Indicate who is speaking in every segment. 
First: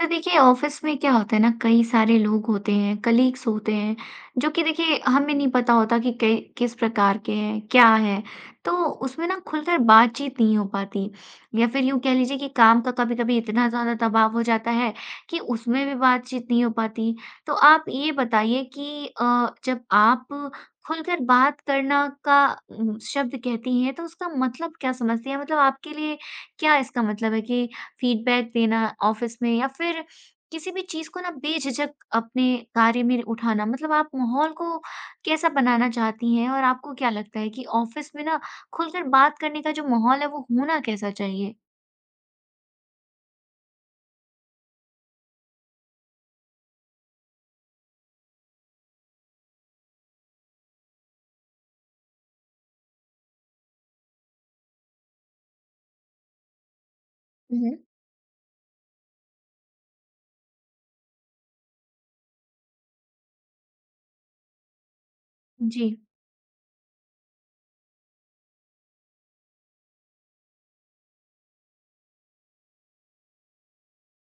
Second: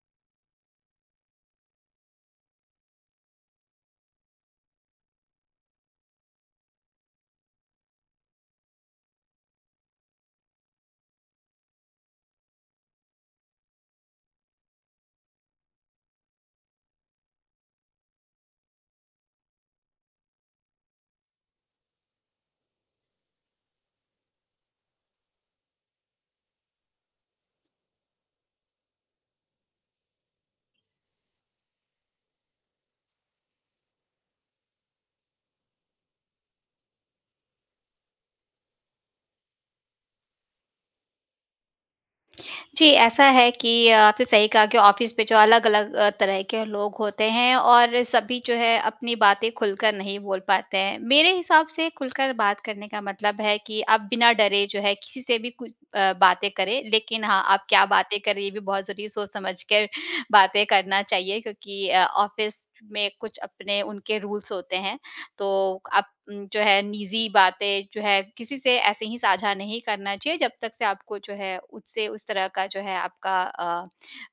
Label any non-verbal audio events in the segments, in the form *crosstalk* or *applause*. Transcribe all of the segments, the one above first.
Speaker 1: तो देखिए ऑफिस में क्या होता है ना कई सारे लोग होते हैं कलीग्स होते हैं जो कि देखिए हमें नहीं पता होता कि कई किस प्रकार के हैं क्या है तो उसमें ना खुलकर बातचीत नहीं हो पाती या फिर यूं कह लीजिए कि काम का कभी कभी इतना ज्यादा दबाव हो जाता है कि उसमें भी बातचीत नहीं हो पाती। तो आप ये बताइए कि जब आप खुलकर बात करना का शब्द कहती हैं तो उसका मतलब क्या समझती हैं मतलब आपके लिए क्या इसका मतलब है कि फीडबैक देना ऑफिस में या फिर किसी भी चीज़ को ना बेझिझक अपने कार्य में उठाना मतलब आप माहौल को कैसा बनाना चाहती हैं? और आपको क्या लगता है कि ऑफिस में ना खुलकर बात करने का जो माहौल है वो होना कैसा चाहिए?
Speaker 2: जी, ऐसा है कि आपने सही कहा कि ऑफ़िस पे जो अलग-अलग तरह के लोग होते हैं और सभी जो है अपनी बातें खुलकर नहीं बोल पाते हैं। मेरे हिसाब से खुलकर बात करने का मतलब है कि आप बिना डरे जो है किसी से भी कुछ बातें करें। लेकिन हाँ, आप
Speaker 1: हुँ।
Speaker 2: क्या बातें करें ये भी बहुत ज़रूरी है, सोच समझ कर बातें करना चाहिए क्योंकि ऑफ़िस में कुछ अपने उनके रूल्स होते हैं। तो
Speaker 1: जी।
Speaker 2: आप जो है निजी बातें जो है किसी से ऐसे ही साझा नहीं करना चाहिए जब तक से आपको जो है उससे उस तरह का जो है आपका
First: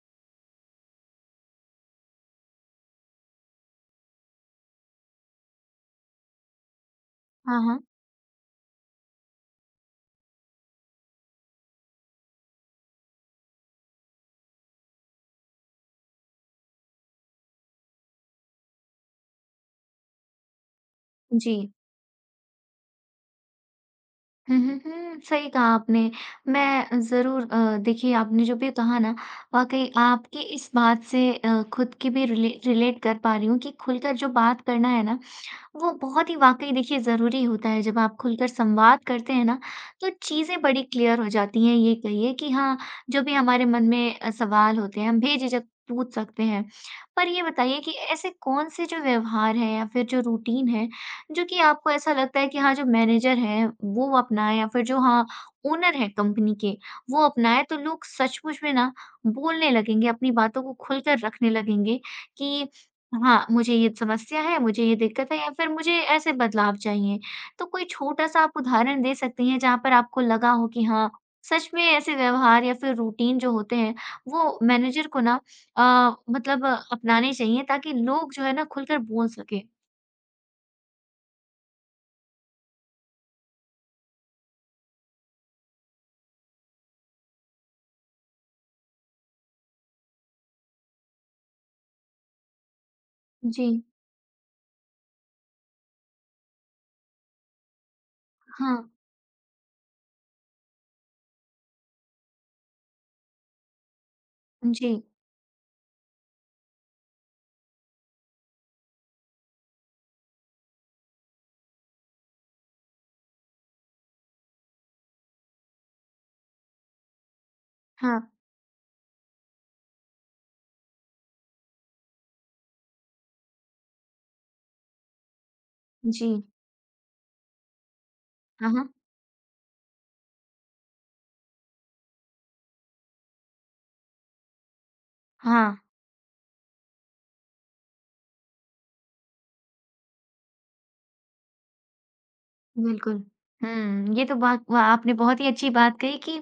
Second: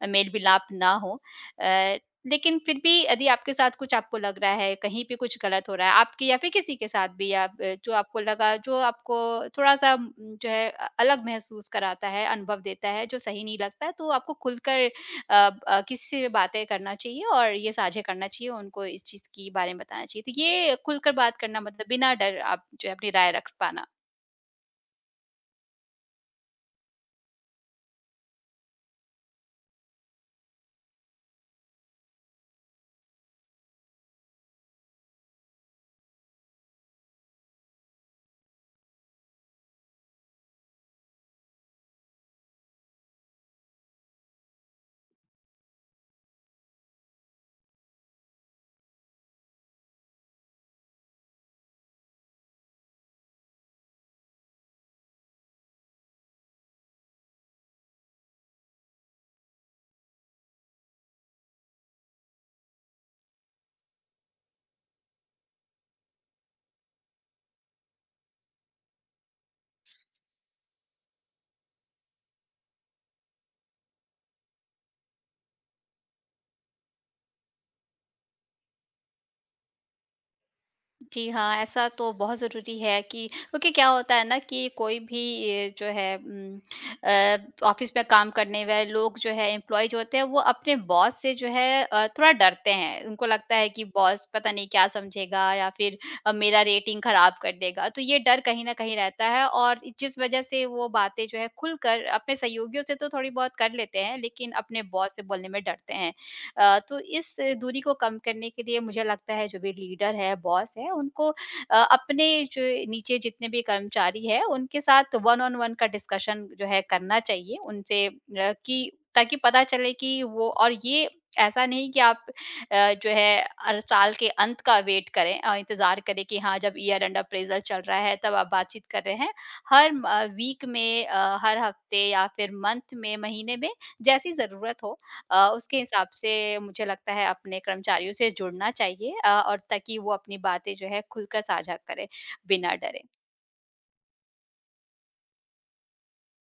Speaker 2: मेल-मिलाप ना हो। अ, लेकिन फिर भी यदि आपके साथ कुछ आपको लग रहा है, कहीं पे कुछ गलत हो रहा है आपके या फिर किसी के साथ भी या
Speaker 1: हाँ,
Speaker 2: ब
Speaker 1: हाँ।
Speaker 2: जो आपको लगा जो आपको थोड़ा-सा जो है अलग महसूस कराता है, अनुभव देता है, जो सही नहीं लगता है, तो आपको खुलकर किसी से भी बातें करना चाहिए और ये साझा करना चाहिए, उनको इस चीज़ के बारे में बताना चाहिए। तो ये खुलकर बात करना
Speaker 1: जी।
Speaker 2: मतलब बिना डर आप जो है अपनी राय रख पाना।
Speaker 1: हुँ, हुँ, हुँ। सही कहा आपने। मैं ज़रूर देखिए आपने जो भी कहा ना वाक़ई आपकी इस बात से खुद की भी रिलेट कर पा रही हूँ कि खुलकर जो बात करना है ना वो बहुत ही वाक़ई देखिए ज़रूरी होता है, जब आप खुलकर संवाद करते हैं ना, तो चीज़ें बड़ी क्लियर हो जाती हैं, ये कहिए कि हाँ, जो भी हमारे मन में सवाल होते हैं, हम बेझिझक पूछ सकते हैं। पर ये बताइए कि ऐसे कौन-से जो व्यवहार हैं या फिर जो रूटीन है, जो कि आपको ऐसा लगता है कि हाँ, जो मैनेजर हैं, वो अपनाएँ या फिर जो हाँ, ओनर हैं कंपनी के, वो अपनाएँ, तो लोग सचमुच में ना बोलने लगेंगे, अपनी बातों को खुलकर रखने लगेंगे कि हाँ, मुझे ये समस्या है, मुझे ये दिक्कत है या फिर मुझे ऐसे बदलाव चाहिए। तो कोई छोटा-सा आप उदाहरण दे सकती हैं जहाँ पर आपको लगा हो कि हाँ, सच में ऐसे व्यवहार या फिर रूटीन जो होते हैं वो मैनेजर को ना अपनाने चाहिए ताकि लोग जो है ना खुलकर बोल सकें?
Speaker 2: जी हाँ, ऐसा तो बहुत ज़रूरी है कि क्योंकि क्या होता है ना कि कोई भी ये जो है अ, ऑफ़िस में काम करने वाले लोग जो है एम्प्लॉयी जो होते हैं वो अपने बॉस से जो है थोड़ा डरते हैं। उनको लगता
Speaker 1: जी,
Speaker 2: है कि बॉस पता नहीं क्या समझेगा या फिर मेरा रेटिंग ख़राब कर देगा। तो ये डर कहीं न
Speaker 1: हाँ,
Speaker 2: कहीं रहता है और जिस वज़ह से वो बातें जो है खुलकर अपने सहयोगियों से तो थोड़ी बहुत कर लेते हैं, लेकिन अपने
Speaker 1: जी,
Speaker 2: बॉस से बोलने में डरते हैं। तो इस दूरी को कम करने के लिए मुझे लगता है जो भी लीडर है, बॉस है, उनको अपने जो नीचे जितने भी कर्मचारी हैं, उनके साथ वन ऑन वन का डिस्कशन जो है करना चाहिए उनसे
Speaker 1: हाँ,
Speaker 2: कि ताकि पता चले कि वो और ये ऐसा नहीं कि आप जो है हर साल के अंत का वेट करें, इंतज़ार करें कि
Speaker 1: जी,
Speaker 2: हाँ, जब ईयर एंड अप्रेज़ल चल रहा है, तब आप
Speaker 1: हाँ,
Speaker 2: बातचीत
Speaker 1: हाँ,
Speaker 2: कर रहे हैं। हर म वीक में, हर हफ्ते या फिर मंथ में, महीने में, जैसी ज़रूरत हो
Speaker 1: हाँ।
Speaker 2: उसके हिसाब से मुझे लगता है अपने कर्मचारियों से जुड़ना चाहिए, और ताकि वो अपनी बातें जो है खुलकर साझा करें बिना डरे।
Speaker 1: बिल्कुल। हुँ, ये तो बात व आपने बहुत ही अच्छी बात कही कि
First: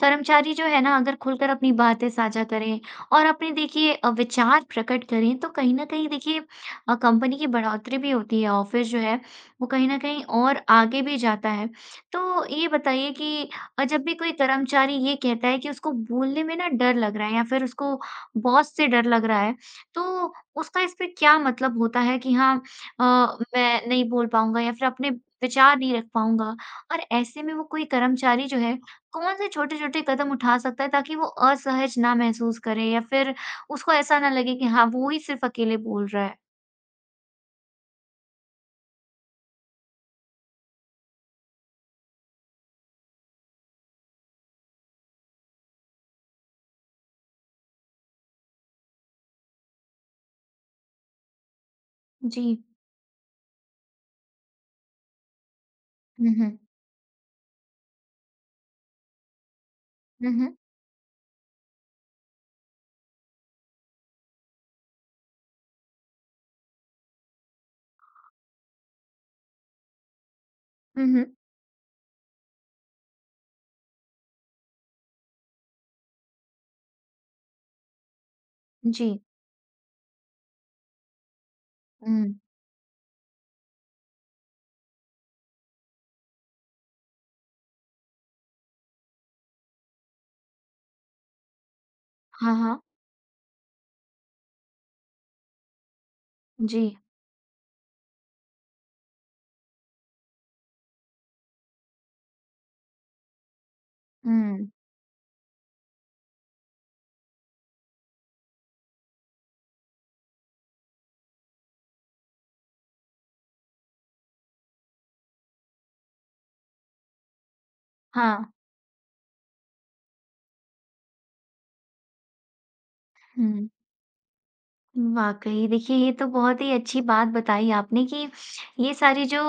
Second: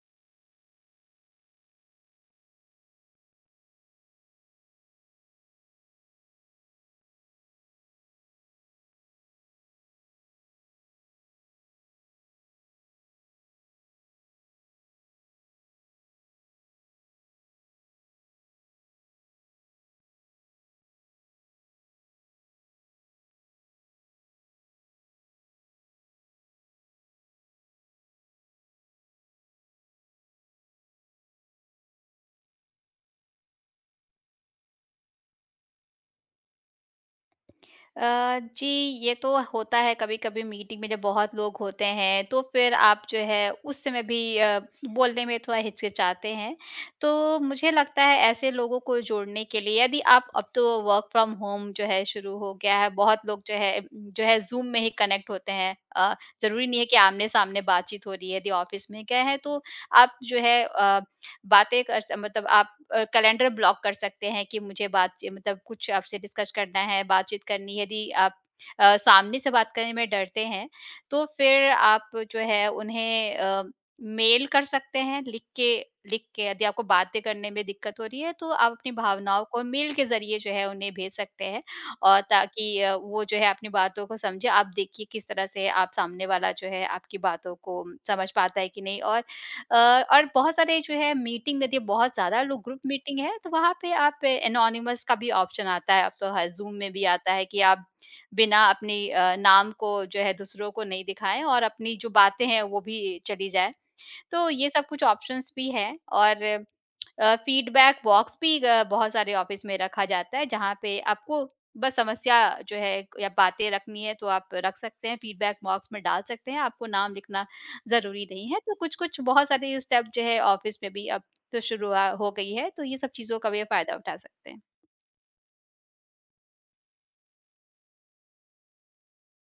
Speaker 1: कर्मचारी जो है ना अगर खुलकर अपनी बातें साझा करें और अपने देखिए विचार प्रकट करें तो कहीं न कहीं देखिए कंपनी की बढ़ोतरी भी होती है, ऑफ़िस जो है वो कहीं न कहीं और आगे भी जाता है। तो ये बताइए कि जब भी कोई कर्मचारी ये कहता है कि उसको बोलने में ना डर लग रहा है या फिर उसको बॉस से डर लग रहा है, तो उसका इस पे क्या मतलब होता है कि हाँ अ, मैं नहीं बोल पाऊँगा या फिर अपने विचार नहीं रख पाऊँगा। और ऐसे में वो कोई कर्मचारी जो है, कौन-से छोटे-छोटे कदम उठा सकता है ताकि वो असहज ना महसूस करे या फिर उसको ऐसा ना लगे कि हाँ, वो ही सिर्फ़ अकेले बोल रहा है?
Speaker 2: जी, ये तो होता है कभी-कभी मीटिंग में जब बहुत लोग होते हैं, तो फिर आप जो है उस समय भी बोलने में थोड़ा हिचकिचाते हैं। तो मुझे लगता है ऐसे लोगों को जोड़ने के लिए यदि आप अब तो वर्क फ्रॉम होम जो है शुरू
Speaker 1: जी।
Speaker 2: हो गया है, बहुत लोग जो है ज़ूम में ही कनेक्ट होते हैं।
Speaker 1: हुँ, हुँ।
Speaker 2: ज़रूरी नहीं है कि आमने-सामने बातचीत हो रही है, यदि ऑफ़िस में गए हैं तो आप
Speaker 1: हुँ,
Speaker 2: जो
Speaker 1: हुँ।
Speaker 2: है अ बातें कर स मतलब आप कैलेंडर ब्लॉक कर सकते हैं कि मुझे बात मतलब कुछ आपसे डिस्कस करना है, बातचीत करनी है। यदि आप सामने से बात करने में डरते हैं,
Speaker 1: हुँ,
Speaker 2: तो
Speaker 1: हुँ।
Speaker 2: फिर आप जो है उन्हें मेल कर सकते हैं लिख के, यदि आपको बातें करने में दिक्कत हो रही है, तो आप अपनी
Speaker 1: जी।
Speaker 2: भावनाओं को मेल के ज़रिए जो है उन्हें भेज सकते हैं
Speaker 1: हुँ।
Speaker 2: और ताकि वो जो है अपनी बातों को समझे। आप देखिए किस तरह से आप सामने वाला जो है आपकी बातों को समझ पाता है कि नहीं। अ, और बहुत सारे जो है मीटिंग में देखिए बहुत ज़्यादा
Speaker 1: हाँ,
Speaker 2: लोग ग्रुप
Speaker 1: हाँ।
Speaker 2: मीटिंग है तो वहाँ पे आप एनोनिमस का भी ऑप्शन आता है, अब तो हर ज़ूम
Speaker 1: जी।
Speaker 2: में भी आता है कि आप बिना अपनी नाम को जो है दूसरों को नहीं दिखाएं और अपनी जो बातें हैं वो भी चली जाए। तो
Speaker 1: हुँ।
Speaker 2: ये सब कुछ ऑप्शंस भी हैं, और फीडबैक बॉक्स भी बहुत सारे ऑफिस में रखा जाता है, जहाँ पे आपको बस समस्या जो है या बातें रखनी है तो आप रख सकते हैं, फीडबैक बॉक्स में डाल सकते हैं, आपको नाम लिखना ज़रूरी नहीं
Speaker 1: हाँ।
Speaker 2: है। तो कुछ-कुछ बहुत सारे स्टेप जो है ऑफिस में भी अब तो शुरू हो गई है, तो ये सब चीज़ों का भी
Speaker 1: हुँ।
Speaker 2: फ़ायदा उठा सकते हैं।
Speaker 1: वाक़ई, देखिए ये तो बहुत ही अच्छी बात बताई आपने कि ये सारी जो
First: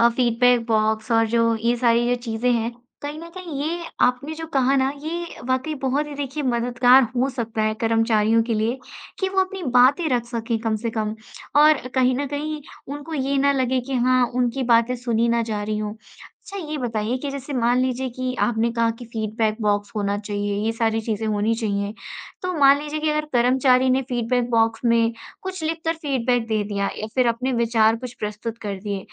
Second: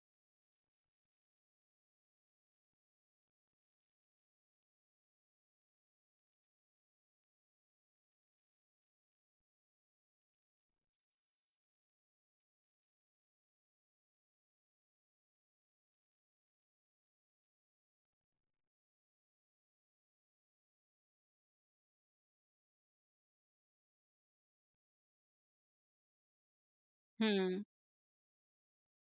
Speaker 1: फ़ीडबैक बॉक्स और जो ये सारी जो चीज़ें हैं, कहीं न कहीं ये आपने जो कहा ना, ये वाक़ई बहुत ही देखिए मददगार हो सकता है कर्मचारियों के लिए कि वो अपनी बातें रख सकें कम से कम। और कहीं न कहीं उनको ये ना लगे कि हाँ, उनकी बातें सुनी ना जा रही हों। अच्छा ये बताइए कि जैसे मान लीजिए कि आपने कहा कि फ़ीडबैक बॉक्स होना चाहिए, ये सारी चीज़ें होनी चाहिए। तो मान लीजिए कि अगर कर्मचारी ने फीडबैक बॉक्स में कुछ लिखकर फीडबैक दे दिया या फिर अपने
Speaker 2: हुँ।
Speaker 1: विचार कुछ प्रस्तुत कर दिए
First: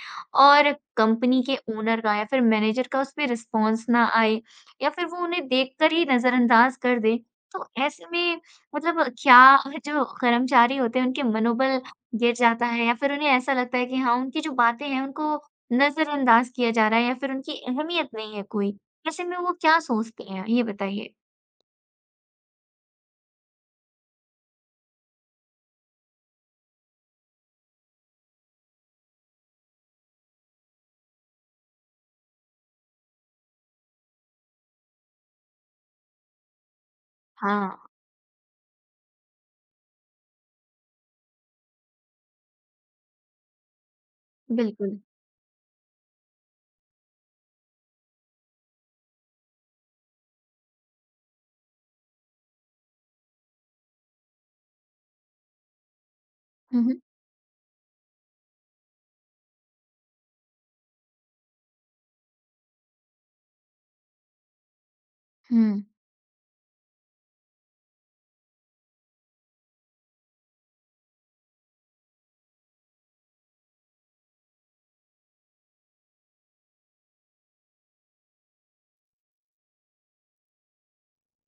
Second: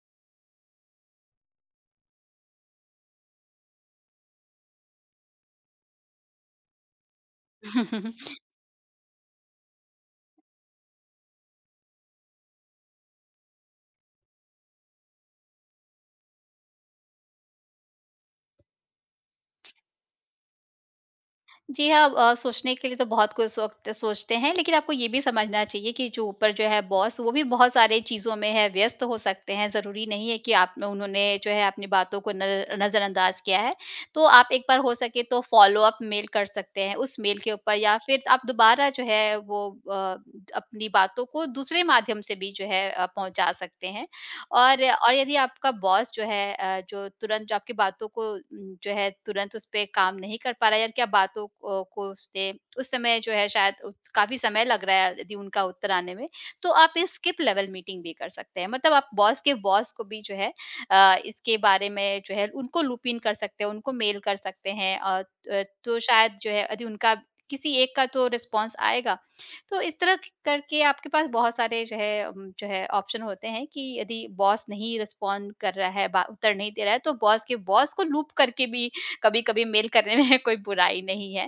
Speaker 1: और कंपनी के ओनर का या फिर मैनेजर का उस पे रिस्पॉन्स ना आए या फिर वो उन्हें देखकर ही नजरअंदाज कर दे, तो ऐसे
Speaker 2: *laughs*
Speaker 1: में मतलब क्या जो कर्मचारी होते हैं उनके मनोबल गिर जाता है या फिर उन्हें ऐसा लगता है कि हाँ, उनकी जो बातें हैं उनको नजरअंदाज किया जा रहा है या फिर उनकी अहमियत नहीं है कोई। ऐसे में वो क्या सोचते हैं? ये बताइए।
Speaker 2: जी हाँ, सोचने के लिए तो बहुत कुछ वक़्त सोचते हैं, लेकिन आपको ये भी समझना चाहिए कि जो ऊपर जो है बॉस, वो भी बहुत सारे चीज़ों में है, व्यस्त हो सकते हैं। ज़रूरी नहीं है कि आप उन्होंने जो है अपनी बातों को न नज़रअंदाज़ किया है। तो आप एक बार हो सके तो फ़ॉलो-अप मेल कर सकते हैं, उस मेल के
Speaker 1: हाँ,
Speaker 2: ऊपर, या फिर आप दोबारा जो है वो अ, अपनी बातों को दूसरे माध्यम से भी जो है पहुँचा सकते हैं। और
Speaker 1: बिल्कुल।
Speaker 2: और यदि आपका बॉस जो है, जो आपकी बातों को जो है तुरंत उस पे काम नहीं कर पा रहा है, या क्या बातों को उसने उस- समय जो है शायद, उस- काफी समय लग रहा है यदि उनका उत्तर आने में, तो आप इस स्किप लेवल मीटिंग भी कर सकते हैं, मतलब आप बॉस के बॉस को भी जो है इसके बारे में जो है उनको लूप इन कर सकते हैं, उनको मेल कर सकते हैं, और
Speaker 1: हुँ,
Speaker 2: तो शायद जो है यदि उनका किसी एक का तो रिस्पांस आएगा। तो इस तरह क करके आपके पास बहुत सारे जो है जो है ऑप्शन होते हैं कि यदि बॉस नहीं रिस्पॉन्ड कर रहा है, बा उत्तर नहीं दे रहा है, तो बॉस के बॉस को लूप करके भी कभी-कभी मेल करने में *laughs* कोई बुराई नहीं है।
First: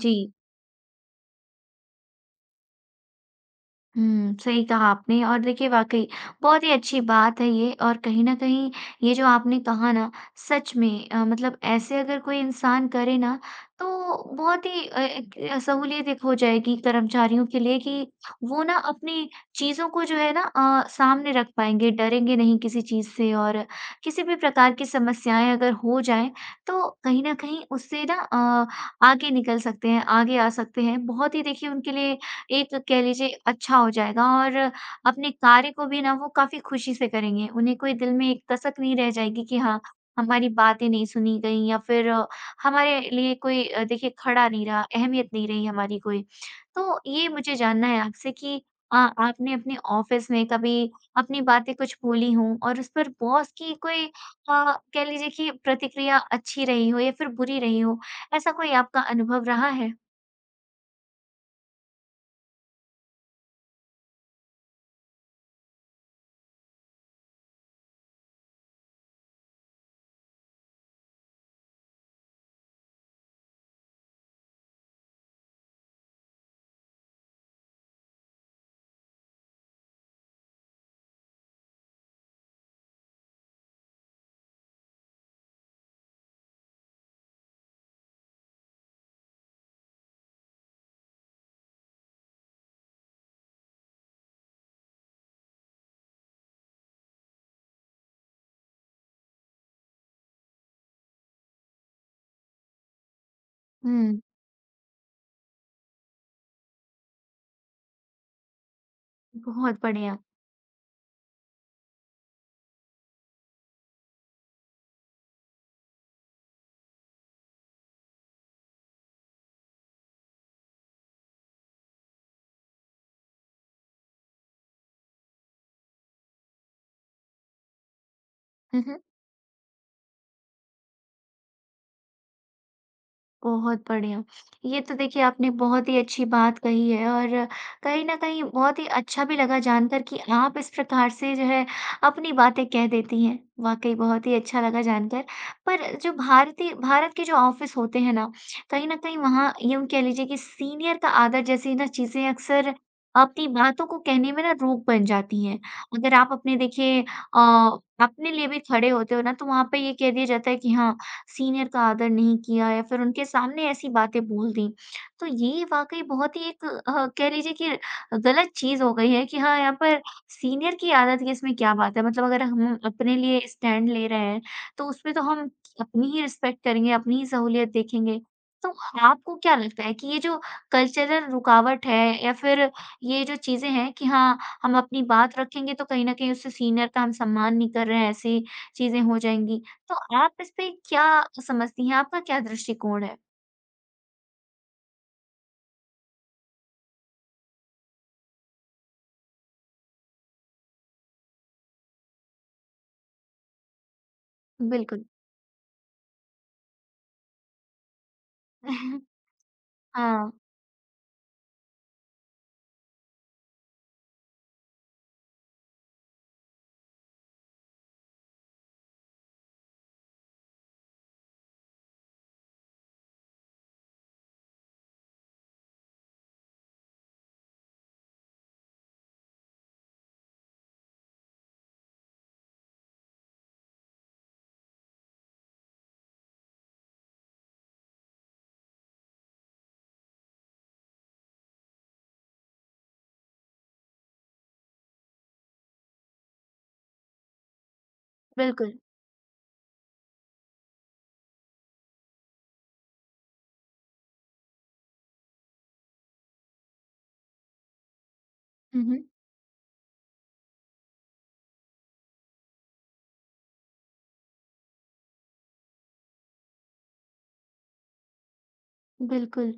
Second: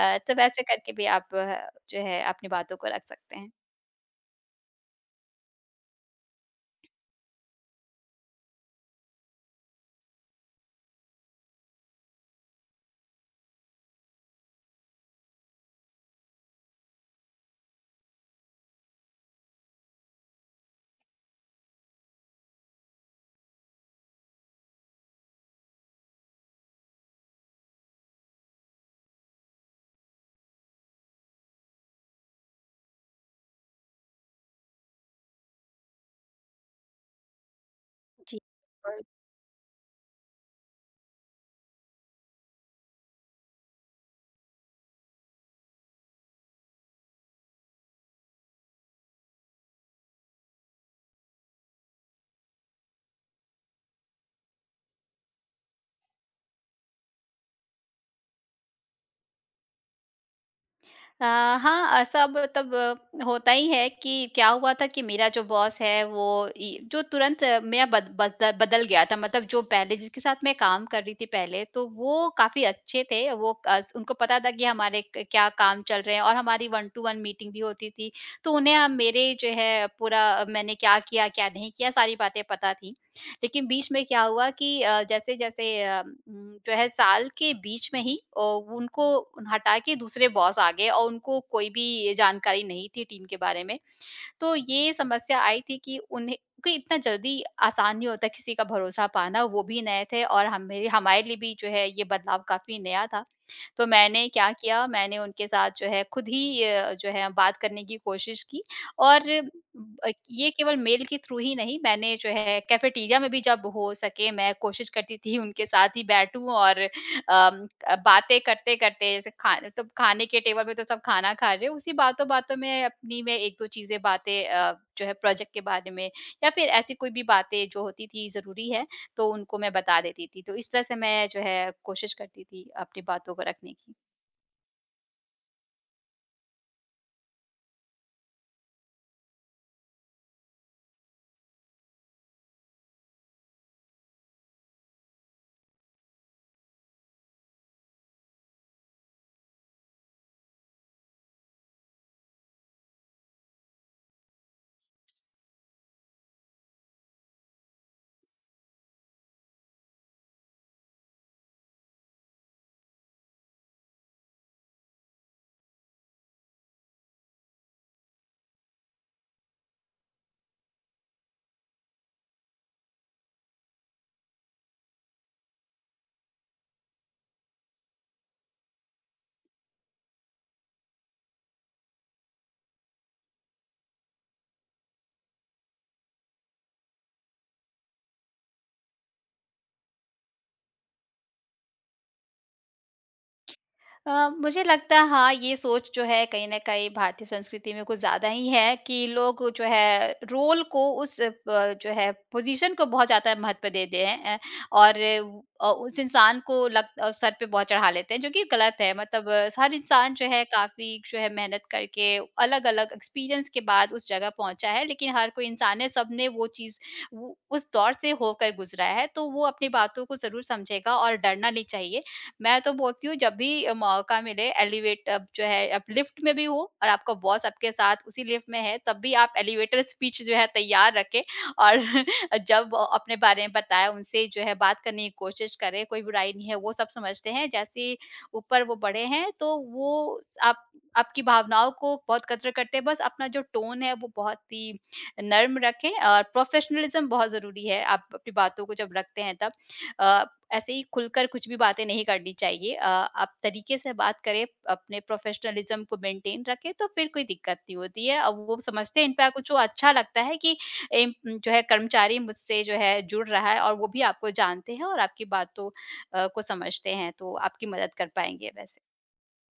Speaker 1: जी।
Speaker 2: तो वैसे करके भी आप जो है अपनी बातों को रख सकते हैं।
Speaker 1: हुँ, सही कहा आपने और देखिए वाक़ई बहुत ही अच्छी बात है ये और कहीं न कहीं ये जो आपने कहा ना सच में मतलब ऐसे अगर कोई इंसान करे ना तो बहुत ही एक सहूलियत एक हो जाएगी कर्मचारियों के लिए कि वो ना अपनी चीज़ों को जो है ना सामने रख पाएँगे, डरेंगे नहीं किसी चीज़ से और किसी भी प्रकार की समस्याएँ अगर हो जाएँ तो कहीं न कहीं उससे ना आगे निकल सकते हैं, आगे आ सकते हैं। बहुत ही देखिए उनके लिए एक कह लीजिए अच्छा हो जाएगा और अपने कार्य को भी ना वो काफ़ी खुशी से करेंगे। उन्हें कोई दिल में
Speaker 2: जी,
Speaker 1: एक कसक नहीं
Speaker 2: बिल्कुल।
Speaker 1: रह जाएगी कि हाँ, हमारी बातें नहीं सुनी गईं या फिर हमारे लिए कोई देखिए खड़ा नहीं रहा, अहमियत नहीं रही हमारी कोई। तो ये मुझे जानना है आपसे कि आपने अपने ऑफ़िस में कभी अपनी बातें कुछ बोली हों और उस पर बॉस की कोई कह लीजिए कि प्रतिक्रिया अच्छी रही हो या फिर बुरी रही हो, ऐसा कोई आपका अनुभव रहा है?
Speaker 2: अ, हाँ, ऐसा मतलब होता ही है कि क्या हुआ था कि मेरा जो बॉस है वो इ जो तुरंत मेरा बद बद बदल बदल गया था, मतलब जो पहले जिसके साथ मैं काम कर रही थी पहले, तो वो काफ़ी अच्छे थे। वो अस उनको पता था कि हमारे क क्या काम चल रहे हैं, और हमारी वन टू वन मीटिंग भी होती थी। तो उन्हें मेरे जो है पूरा, मैंने क्या किया, क्या नहीं किया, सारी बातें पता थी। लेकिन बीच में क्या हुआ कि जैसे-जैसे, जो है साल के बीच में ही उनको हटा के दूसरे बॉस आ गए, और उनको कोई भी जानकारी नहीं थी टीम के बारे में। तो ये समस्या आई थी कि उन्हें, क्योंकि इतना जल्दी आसान नहीं होता किसी का भरोसा पाना, वो भी नए थे और हम मेरे हमारे लिए भी जो है ये बदलाव काफ़ी नया था। तो
Speaker 1: हुँ,
Speaker 2: मैंने क्या किया, मैंने उनके साथ जो है खुद ही जो है बात करने की कोशिश की, और
Speaker 1: बहुत बढ़िया।
Speaker 2: ये केवल मेल के थ्रू ही नहीं, मैंने जो है कैफेटेरिया में भी जब हो सके मैं कोशिश करती थी उनके साथ ही बैठूँ, और बातें करते-करते, जैसे खा तो खाने के टेबल पे तो सब खाना खा रहे हो, उसी बातों-बातों में अपनी मैं 1-2 चीज़ें बातें, जो है प्रोजेक्ट के बारे में या फिर ऐसी कोई भी बातें जो होती थी ज़रूरी है, तो उनको मैं बता देती थी। तो इस तरह से मैं जो है कोशिश करती थी अपनी बातों को रखने
Speaker 1: बहुत
Speaker 2: की।
Speaker 1: बढ़िया। ये तो देखिए आपने बहुत ही अच्छी बात कही है और कहीं न कहीं बहुत ही अच्छा भी लगा जानकर कि आप इस प्रकार से जो है अपनी बातें कह देती हैं। वाक़ई बहुत ही अच्छा लगा जानकर। पर जो भारत के जो ऑफ़िस होते हैं ना, कहीं न कहीं वहाँ यूँ कह लीजिए कि सीनियर का आदर जैसी ना चीज़ें अक्सर अपनी बातों को कहने में ना रोक बन जाती हैं। अगर आप अपने देखिए अ, अपने लिए भी खड़े होते हो ना तो वहाँ पे ये कह दिया जाता है कि हाँ, सीनियर का आदर नहीं किया या फिर उनके सामने ऐसी बातें बोल दी। तो ये वाक़ई बहुत ही एक कह लीजिए कि गलत चीज़ हो गई है कि हाँ, यहाँ पर सीनियर की आदत की इसमें क्या बात है? मतलब अगर हम अपने लिए स्टैंड ले रहे हैं, तो उसमें तो हम अपनी ही रिस्पेक्ट करेंगे, अपनी ही सहूलियत देखेंगे। तो आपको क्या लगता है कि ये जो कल्चरल रुकावट है या फिर ये जो चीज़ें हैं कि हाँ, हम अपनी बात रखेंगे तो कहीं न कहीं उससे सीनियर का हम सम्मान नहीं कर रहे हैं, ऐसी चीज़ें हो जाएँगी। तो आप इस पे क्या समझती हैं? आपका क्या दृष्टिकोण है?
Speaker 2: मुझे लगता है हाँ, ये सोच जो है कहीं न कहीं भारतीय संस्कृति में कुछ ज़्यादा ही है कि लोग जो है रोल को, उस जो है पोज़ीशन को बहुत ज़्यादा महत्व देते हैं, और
Speaker 1: बिल्कुल।
Speaker 2: उस इंसान को सर पे बहुत चढ़ा लेते हैं, जो कि गलत है।
Speaker 1: *laughs*
Speaker 2: मतलब हर इंसान जो
Speaker 1: हाँ,
Speaker 2: है काफ़ी जो है मेहनत करके अलग-अलग एक्सपीरियंस के बाद उस जगह पहुँचा है, लेकिन हर कोई इंसान है, सबने वो उस दौर से होकर गुज़रा है, तो वो अपनी बातों को ज़रूर समझेगा और डरना नहीं चाहिए। मैं तो बोलती हूँ, जब भी मौका मिले, एलिवेट अब जो है आप लिफ्ट में भी हो और आपका बॉस आपके साथ उसी लिफ्ट में है, तब भी आप एलिवेटर स्पीच जो है तैयार रखें, और *laughs* जब अपने बारे में बताया, उनसे जो है बात करने की कोशिश करें, कोई बुराई नहीं है, वो सब समझते हैं। जैसे ही ऊपर वो बड़े हैं तो वो आप आपकी भावनाओं को बहुत कदर करते हैं। बस अपना जो टोन है वो बहुत ही नर्म रखें, और प्रोफेशनलिज्म बहुत ज़रूरी है, आप अपनी बातों
Speaker 1: बिल्कुल।
Speaker 2: को जब रखते हैं तब। अ, ऐसे ही खुलकर कुछ भी बातें नहीं करनी चाहिए, आप तरीके से बात करें, अपने प्रोफ़ेशनलिज़्म को मेंटेन रखें, तो फिर कोई दिक्कत नहीं होती है। अब वो
Speaker 1: हुँ,
Speaker 2: समझते
Speaker 1: हुँ।
Speaker 2: हैं, इनका कुछ अच्छा लगता है कि एम जो है कर्मचारी मुझसे जो है जुड़ रहा है, और वो भी आपको जानते हैं और आपकी बातों को समझते हैं, तो आपकी मदद कर पाएँगे वैसे।
Speaker 1: बिल्कुल।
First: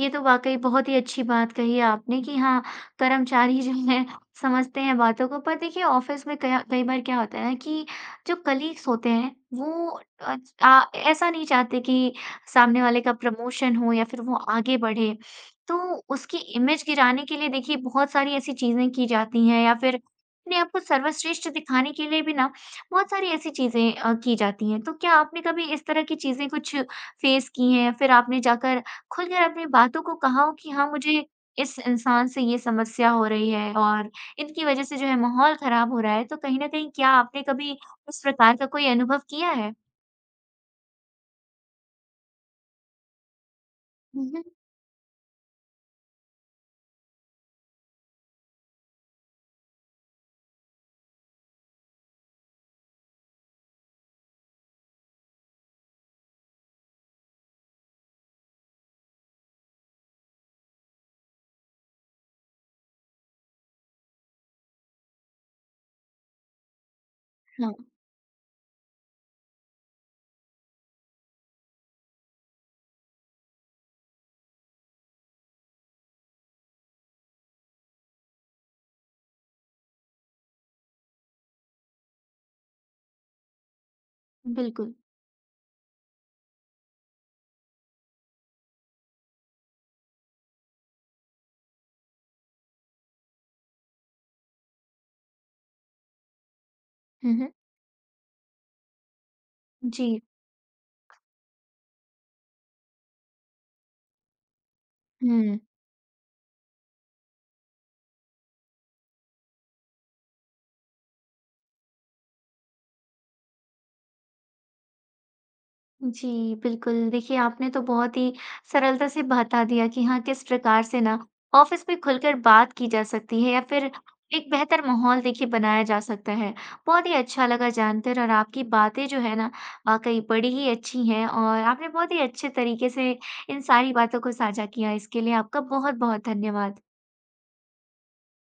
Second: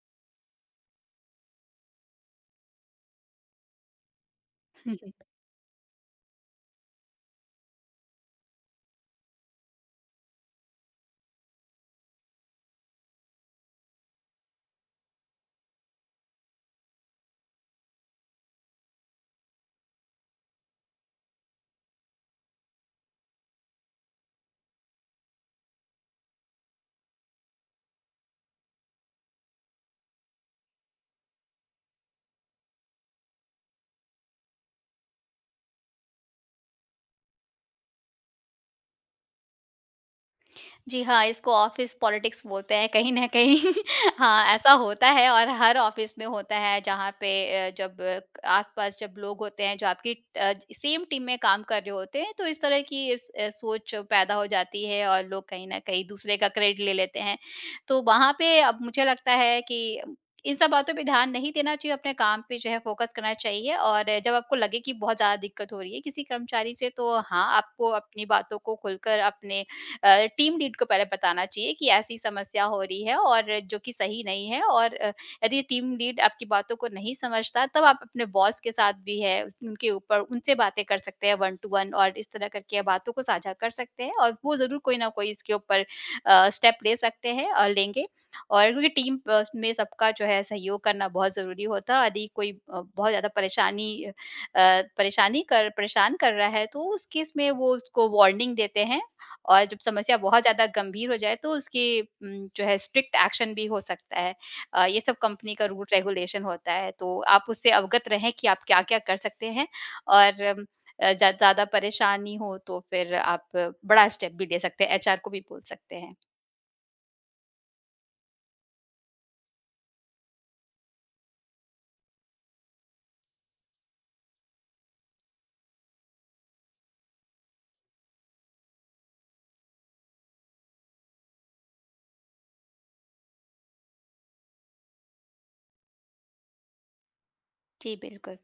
Speaker 1: ये तो वाक़ई बहुत ही अच्छी बात कही है आपने कि हाँ, कर्मचारी जो हैं समझते हैं
Speaker 2: *laughs*
Speaker 1: बातों को। पर देखिए ऑफ़िस में कया कई बार क्या होता है ना कि जो कलीग्स होते हैं वो अ, आ ऐसा नहीं चाहते कि सामने वाले का प्रमोशन हो या फिर वो आगे बढ़े। तो उसकी इमेज गिराने के लिए देखिए बहुत सारी ऐसी चीज़ें की जाती हैं या फिर अपने आप को सर्वश्रेष्ठ दिखाने के लिए भी ना बहुत सारी ऐसी चीज़ें की जाती हैं। तो क्या आपने कभी इस तरह की चीज़ें कुछ फ़ेस की हैं? फिर आपने जाकर खुलकर अपनी बातों को कहा हो कि हाँ, मुझे इस इंसान से ये समस्या हो रही है और इनकी वज़ह से जो है माहौल ख़राब हो रहा है। तो कहीं न कहीं क्या आपने कभी इस प्रकार का कोई अनुभव किया है?
Speaker 2: जी हाँ, इसको ऑफ़िस पॉलिटिक्स बोलते हैं कहीं न कहीं। *laughs*
Speaker 1: हुँ, हुँ।
Speaker 2: हाँ, ऐसा होता है और हर ऑफ़िस में होता है, जहाँ पे जब आस-पास जब लोग होते हैं जो आपकी सेम टीम में काम कर रहे होते हैं, तो इस तरह की सोच पैदा हो जाती है और लोग कहीं न कहीं दूसरे का क्रेडिट ले लेते हैं। तो वहाँ पे अब मुझे लगता है कि इन सब बातों पे ध्यान नहीं देना चाहिए, अपने काम पे जो है फ़ोकस करना चाहिए, और जब आपको लगे कि बहुत ज़्यादा दिक्कत हो रही है किसी कर्मचारी से, तो हाँ,
Speaker 1: हाँ,
Speaker 2: आपको अपनी बातों को खुलकर अपने टीम लीड को पहले बताना चाहिए कि ऐसी समस्या हो रही है और जो कि सही नहीं है, और यदि टीम लीड आपकी बातों को नहीं समझता, तब आप अपने बॉस के साथ भी है उनके ऊपर उनसे बातें कर सकते हैं वन टू वन, और इस तरह करके आप बातों को साझा कर सकते हैं, और वो जरूर
Speaker 1: बिल्कुल।
Speaker 2: कोई ना कोई इसके ऊपर स्टेप ले सकते हैं और लेंगे। और क्योंकि टीम में सबका जो है सहयोग करना बहुत जरूरी होता है। यदि कोई बहुत ज्यादा परेशान कर रहा है, तो उस केस
Speaker 1: हुँ,
Speaker 2: में
Speaker 1: हुँ।
Speaker 2: वो उसको वार्निंग देते हैं, और जब
Speaker 1: जी।
Speaker 2: समस्या बहुत ज़्यादा गंभीर हो जाए तो उसकी जो है स्ट्रिक्ट एक्शन भी हो सकता है। ये सब कंपनी
Speaker 1: हुँ।
Speaker 2: का रूल रेगुलेशन होता है, तो आप उससे अवगत रहें कि आप क्या-क्या कर सकते हैं, और ज़्यादा परेशानी हो तो फिर आप बड़ा स्टेप भी ले सकते हैं, एचआर को भी बोल सकते हैं।
Speaker 1: जी, बिल्कुल। देखिए, आपने तो बहुत ही सरलता से बता दिया कि हाँ, किस प्रकार से ना ऑफ़िस में खुलकर बात की जा सकती है या फिर एक बेहतर माहौल देखिए बनाया जा सकता है। बहुत ही अच्छा लगा जानकर और आपकी बातें जो है ना वाक़ई बड़ी ही अच्छी हैं और आपने बहुत ही अच्छे तरीके से इन सारी बातों को साझा किया। इसके लिए आपका बहुत-बहुत धन्यवाद।
Speaker 2: जी, बिल्कुल।